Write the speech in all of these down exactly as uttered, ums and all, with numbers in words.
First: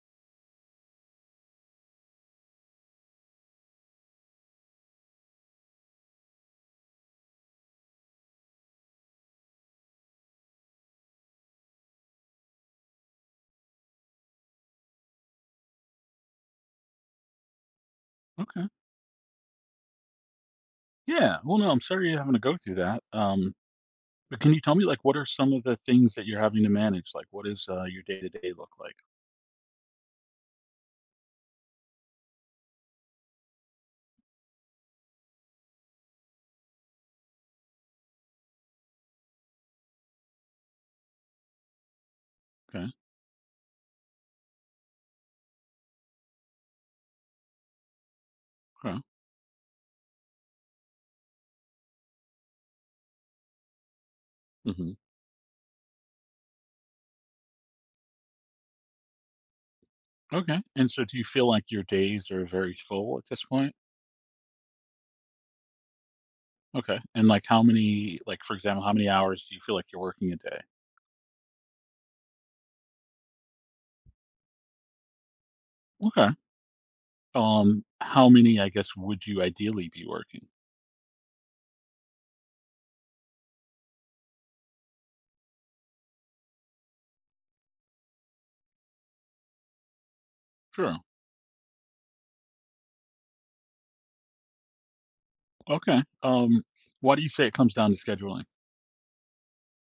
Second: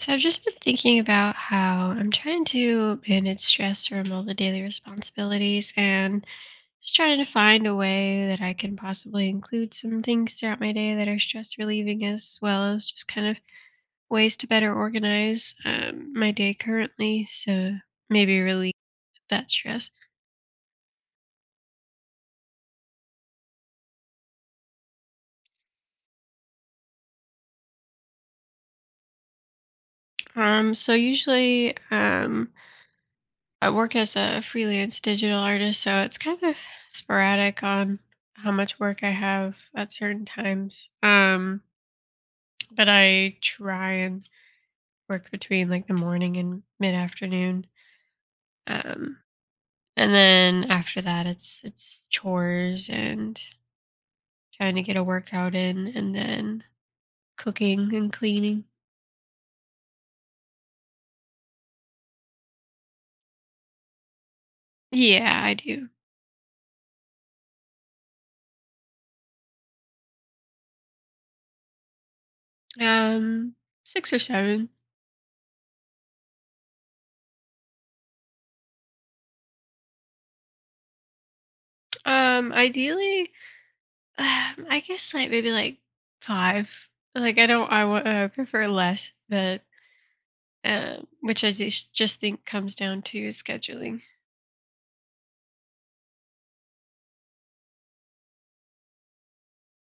So I've just been thinking about how I'm trying to manage stress from all the daily responsibilities, and just trying to find a way that I can possibly include some things throughout my day that are stress relieving, as well as just kind of ways to better organize um, my day currently. So maybe Okay. relieve that stress. Yeah. Well, no, I'm sorry you're having to go through that. Um, but can you tell me, like, what are some of the things that you're having to manage? Like, what is uh, your day to day look like? Um, so usually um, I work as a freelance digital artist, so it's kind of sporadic on how much work I have at certain times. Um, but Okay. I try and work between like the morning and mid afternoon. Okay. Um, and then after that, it's it's chores and trying to Hmm. get a workout in, and then cooking and cleaning. Okay. And so, do you feel like your days are very full at this point? Yeah, I do. Okay. And like, how many, like, for example, how many hours do you feel like you're working a day? Um, Six or seven. Okay. Um, how many, I guess, would you ideally be working? Um, ideally, um, I guess like maybe like five. Like I don't, I wa- uh, prefer less, but Sure. um, which I just just think comes down to scheduling. Okay. Um, why do you say it comes down to scheduling?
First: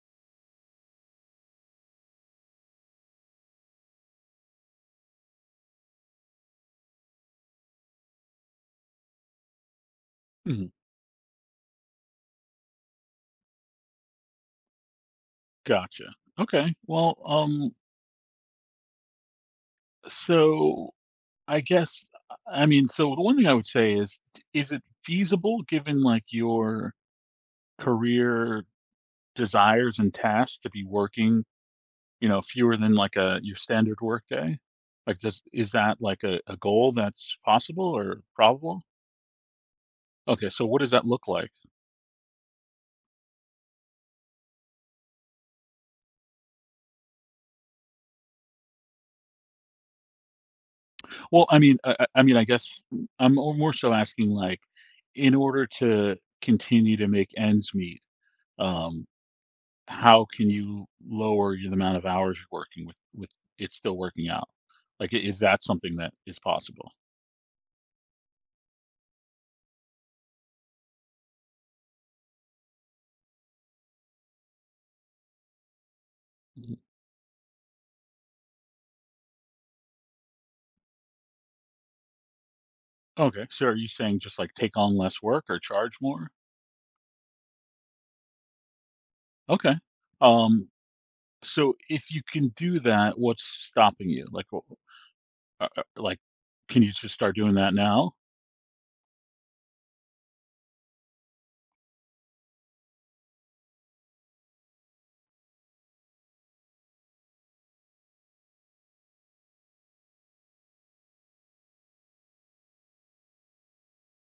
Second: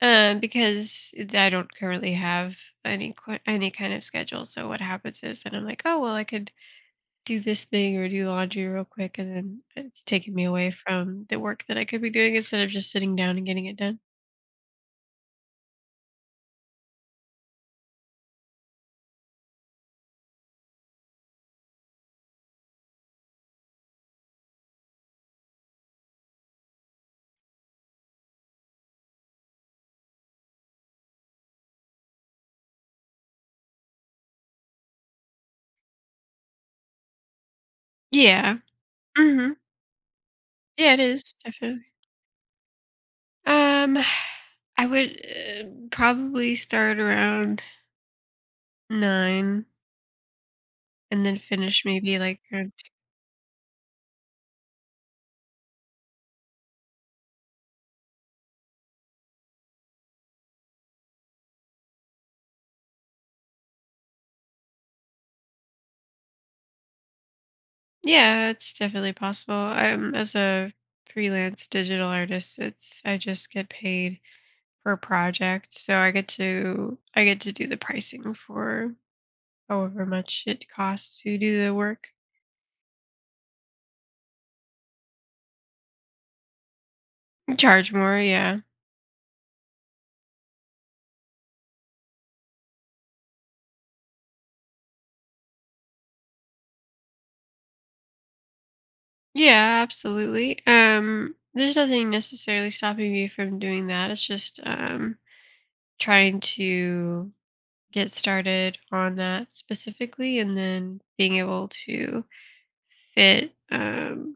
Uh, because I don't currently have any qu- any kind of schedule. So what happens is that I'm like, oh well, I could do this thing or do laundry real quick, and then it's taking me away Mhm. from the work that I could be doing instead of just sitting down and getting it done. Gotcha. Okay. Well, um, so I guess, I mean, so the one thing I would say is, is it feasible given like your career desires and tasks to be working, you know, fewer than like a your standard work day? Like, does is that like a, a goal that's possible or Yeah. probable? hmm Okay, so what does Yeah, it that look is like? definitely. Um, I would uh, probably start around nine and then Well, I mean, finish I, I maybe I mean, like I around. guess I'm more more so asking like, in order to continue to make ends meet, um, how can you lower the amount of hours you're working with with it still working out? Like, i- is that something that is possible? Yeah, it's definitely possible. Um, as a freelance digital artist, it's I just get paid per project, so I get Mhm. to I get to do the pricing for however much it costs to do the work. Okay. So are you saying just like take on less work or charge more? Charge more, yeah, Okay. Um, so if you can do that, what's stopping you? Like, wh- uh, uh, like, can you just start doing that now? yeah, absolutely. Um, there's nothing necessarily stopping me from doing that. It's just um trying to get started on that specifically, and then being able to fit um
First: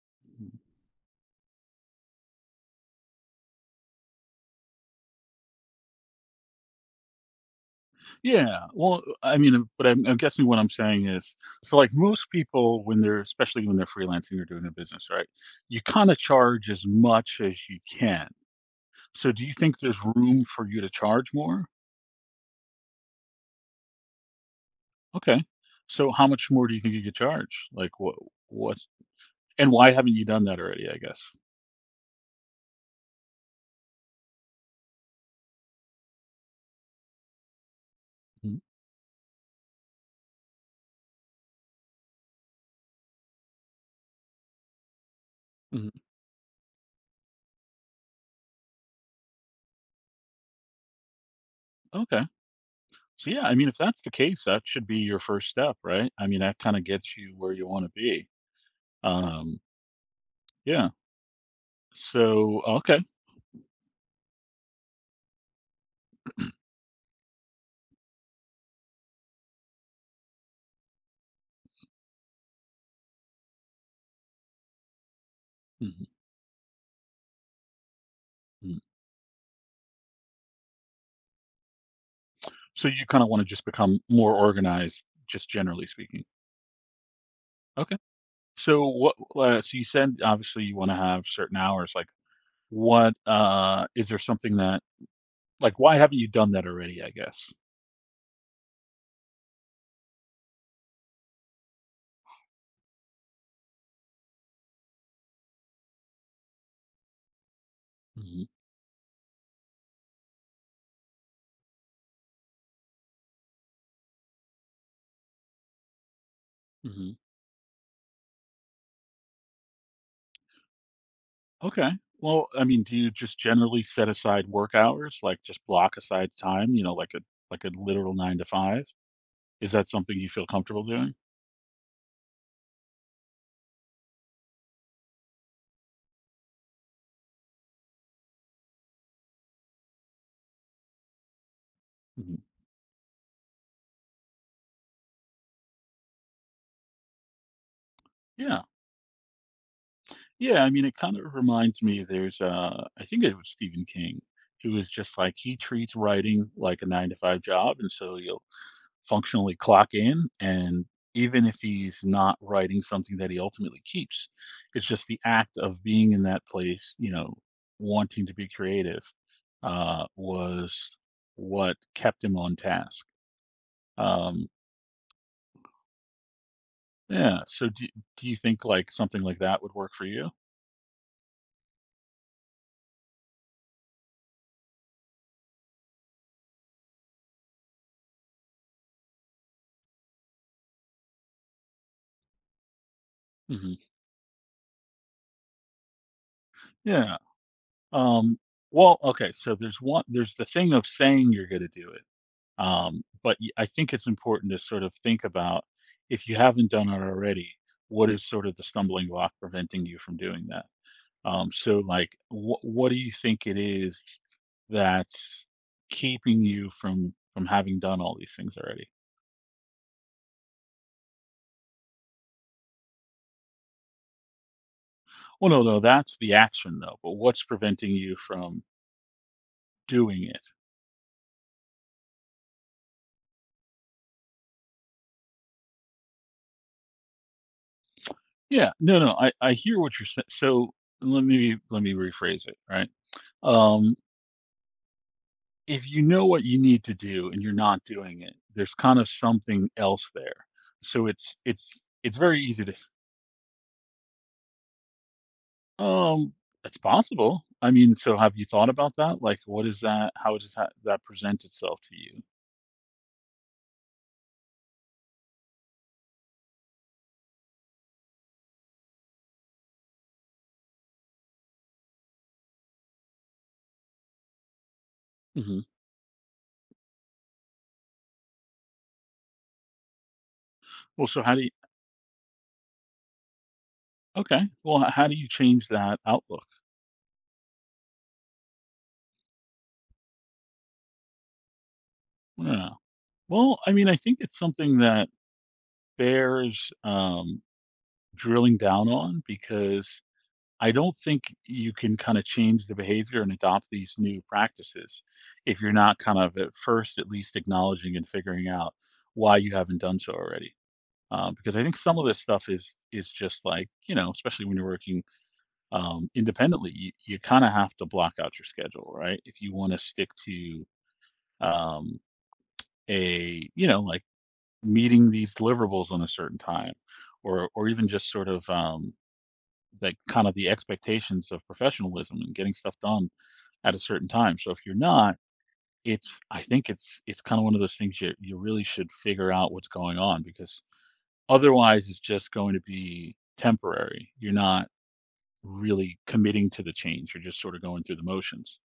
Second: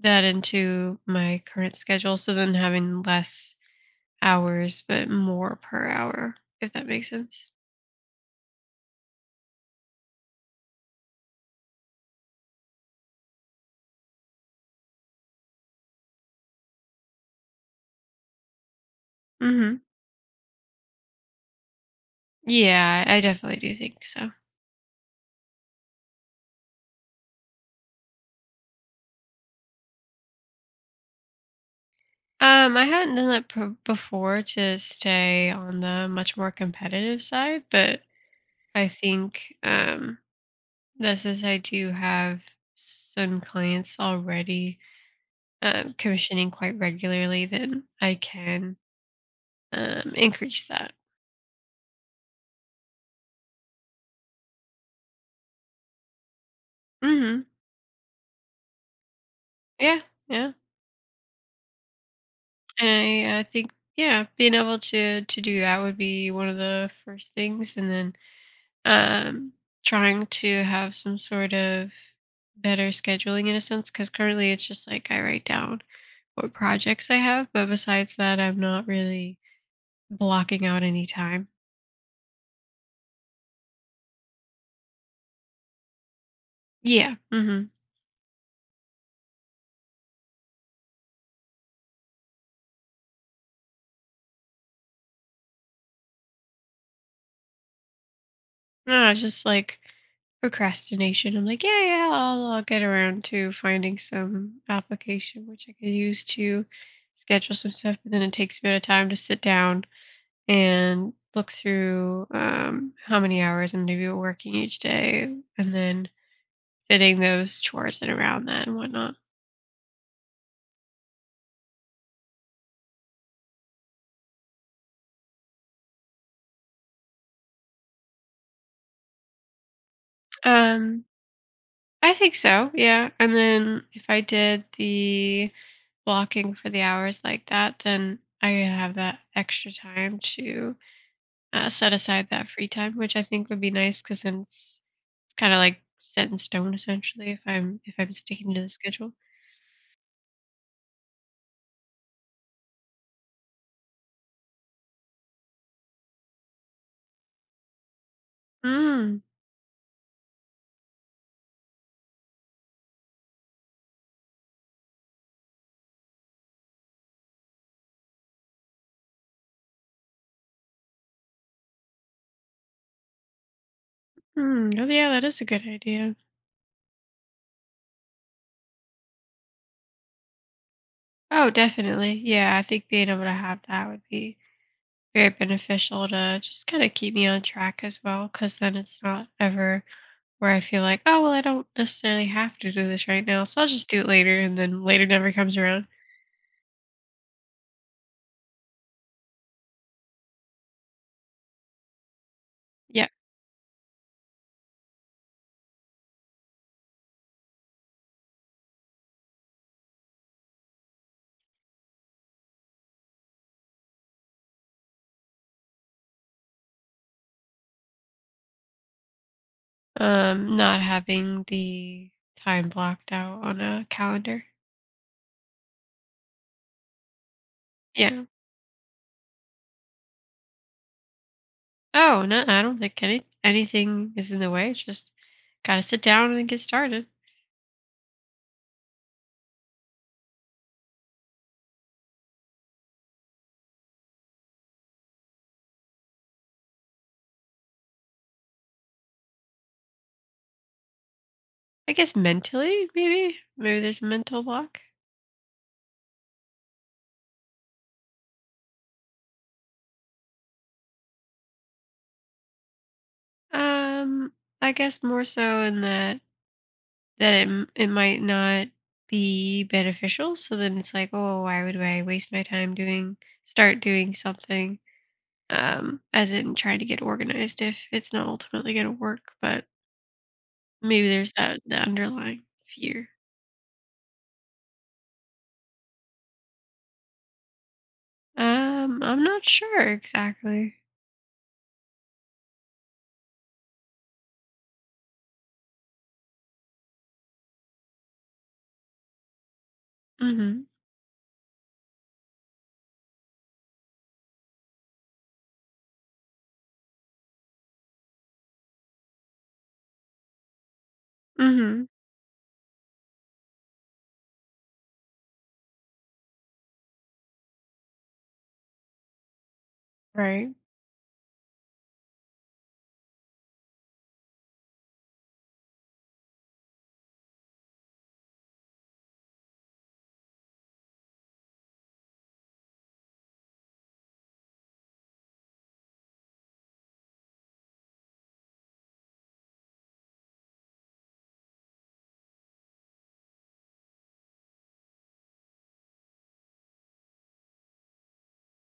that into my current schedule. So then having less hours, but more per hour, if that makes sense. Yeah. Well, I mean, uh, but I'm, I'm guessing what I'm saying is, so like most people, when they're, especially when they're freelancing or doing a business, right? You kind of charge as much as you can. So do you think Hmm there's room for you to charge more? Yeah, I definitely do think so. Okay. So how much more do you think you could charge? Like what what, and why haven't you done that already, I guess? Um, I hadn't done that pro- before to stay on the much more competitive side, but Mhm. I think um, that since I do have some clients already uh, Mhm. commissioning quite regularly, then I can um, increase that. Okay. So yeah, I mean if that's the case, that should be your first step, right? I mean that kind of gets you Hmm where you want to be. Um Yeah, yeah. yeah. So okay. I I think, yeah, being able to to do that would be one of the first things, and then um, trying to have some sort of better scheduling in a sense, because currently it's just like I write down Mhm. what projects I have, but besides that, I'm Mhm. not really blocking out any time. So you kind of want to just become more organized just generally speaking. Yeah. hmm Okay. So what uh, so you said obviously you want to have certain hours, like what uh is there something that like, why haven't you done that already, I guess? No, it's just like procrastination. I'm like, yeah, yeah, I'll, I'll get around to finding some application which I can use to schedule some stuff. But then it Mhm, takes a bit of time to sit down and look through um, how many hours I'm going to be working each day, and then mhm. fitting those chores in around that and whatnot. Okay. Well, I mean, do you just generally set aside work hours? Like, just block aside time, you know, like a like a literal nine to five? Is that something you feel comfortable Um, doing? I think so, yeah. And then if I did the blocking for the hours like that, then I have that extra time to uh, set aside Mhm. that free time, which I think would be nice, because then it's, it's kind of like set in stone essentially. If I'm if I'm sticking to Yeah. the schedule. Yeah, I mean, it kind of reminds me there's, uh I think it was Stephen King, who was just like, he treats writing like a nine to five job, and so you'll Mm, functionally clock in and even if he's not writing something that he ultimately keeps, it's just the act of being in that place you know wanting to be creative, uh was what kept him on task. um mm, oh yeah, that is a good idea. yeah. So do, do you think like something like that would work for you? Oh, definitely. Yeah, I think being able to have that would be very beneficial to just kind of keep me on track as well. Because then it's not ever where I feel like, oh well, I don't necessarily have to do this right now, so I'll Hmm. just do it later, and then later never comes around. Yeah. um well, okay, so there's one there's the thing of saying you're going to do it. Um, Yeah. but y- I think it's important to sort of think about, if you haven't done it already, what is sort of the stumbling block preventing you from doing that? Um, so, like, wh- what do you think it is that's keeping you from from having done all these things already? Um, not having the time blocked out on a calendar. Well, no, no, that's the action though. But what's preventing you Yeah. from doing it? Oh, no, I don't think any anything is in the way. It's just gotta sit down and get started. Yeah, no, no, I I hear what you're saying. So let me let me rephrase it. Right. Um, if you know what you need to do and you're not doing it, there's kind of something else there. So it's it's I guess it's very easy to. mentally, maybe. Maybe there's a mental block. um it's possible. I mean, so have you thought about that? Like what is that how does that that present itself to you? Um, I guess more so in that that it m- it might not be beneficial. So then it's like, oh, why would I waste my time doing, start doing something? Hmm. Um, as in trying to get organized if it's not ultimately gonna work. But maybe Well, so there's how do you that, the underlying fear. okay. Well, h- how do you change that outlook? Um, I'm not sure exactly. Yeah. Well, I mean, I think it's something that bears um drilling down on because Mhm. I don't think you can kind of change the behavior and adopt these new practices if you're not kind of at first at least acknowledging and figuring out why you haven't done so already. Um, because I think Mhm. some of this stuff is is just like, you know, especially when you're working um, independently, you, you kind of have to block out your schedule, right? If you want to stick Right. to um, a you know like meeting these deliverables on a certain time, or or even just sort of um, like kind of the expectations of professionalism and getting stuff done at a certain time. So if you're not, it's I think it's it's kind of one of those things you you really should figure out what's going on because otherwise it's just going to be temporary. You're not really committing to the change. You're just sort of going through the motions.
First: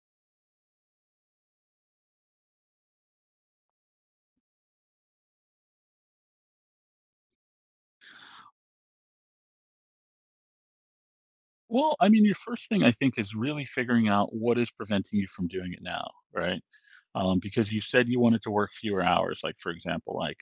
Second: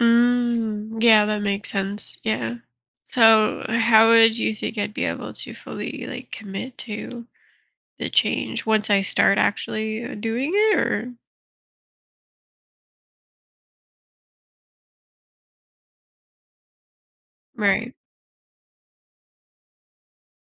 Mm, yeah, that makes sense. Yeah. So, how would you think I'd be able to fully like commit to the change once I start actually uh, doing it or Well, I mean, your first thing I think is really figuring out what is preventing you from doing it now, right? Um, because you right. said you wanted to work fewer hours, like for example, like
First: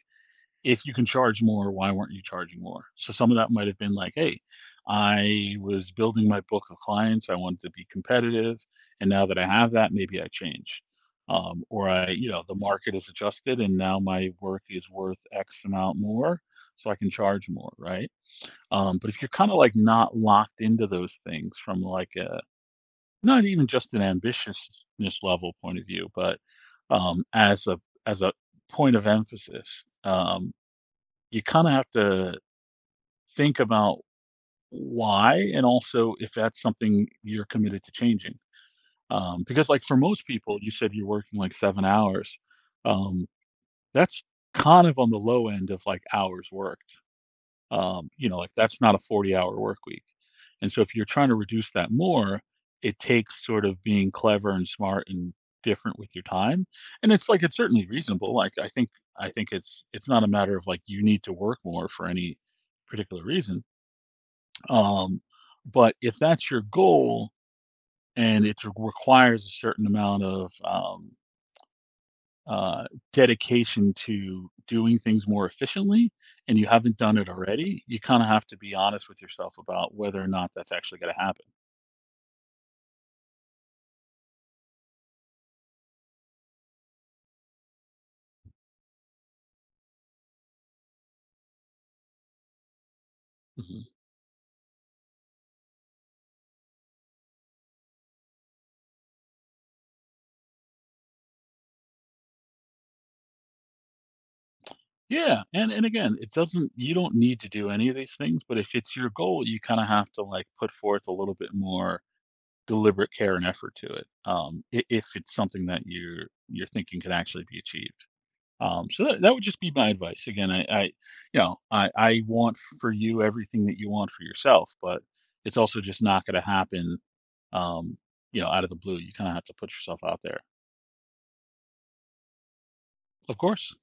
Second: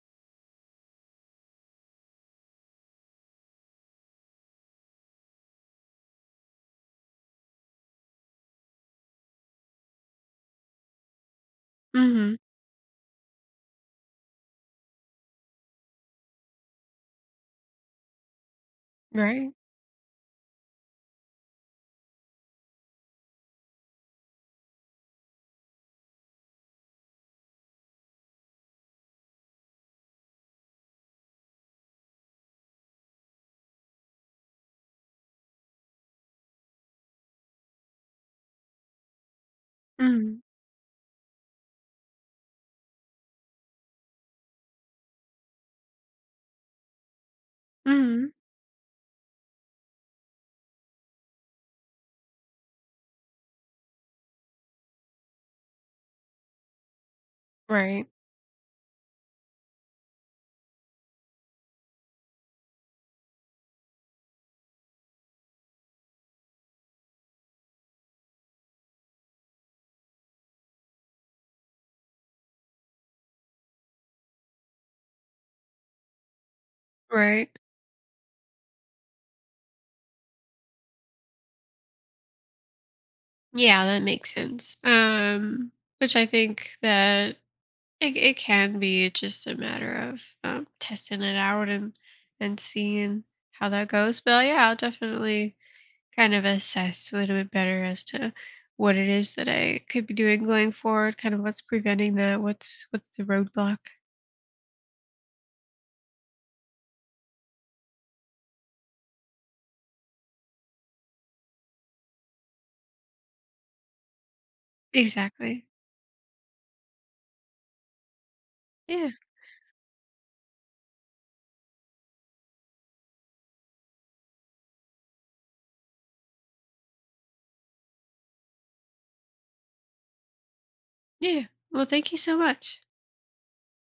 if you can charge more, why weren't you charging more? So some of that might have been like, hey, I was building my book of clients. I wanted to be competitive. And now that I have that, maybe I change. Um, or I, you Mhm. know, the market is adjusted and now my work is worth X amount more. So I can charge more, right? Um, but if you're Right. kind of like not locked into those things from like a, not even just an ambitiousness level point of view, but um, as a as a point of emphasis, um, you kind of have to think about why and also if that's something you're committed to changing. Um, because, like, for most Mhm. people, you said you're working like seven hours. Um, that's kind of on the low end of like hours worked. Um, you Mhm. know, like that's not a forty-hour work week. And so if you're trying to reduce that more, it takes sort of being clever and smart and different with your time. And it's like it's certainly Right. reasonable. Like I think I think it's it's not a matter of like you need to work more for any particular reason. Um, but if that's your goal and it requires a certain amount of um, uh, dedication to doing things more efficiently and you haven't done it Right. already, you kind of have to be honest with yourself about whether or not that's actually going to happen. Yeah, that makes sense. Um which I think that it it can be just a matter of um, testing it out and and seeing how Hmm. that goes. But yeah, I'll definitely kind of assess a little bit better as to what it is that I could be doing going forward, kind of what's preventing that, what's what's the roadblock. Yeah, and and again, it doesn't you don't need to do any of these things, but if it's your goal, you kind of have to like put forth a little bit more deliberate care and effort to it. Um, i- if it's something Exactly. that you're you're thinking could actually be achieved. Um, so Yeah. that, that would just be my advice. Again, I, I, you know, I, I want for you everything that you want for yourself, but it's also just not going to happen, um, you know, out of the blue. You kind of have to put yourself out there. Yeah. Well, thank you so much. Of course.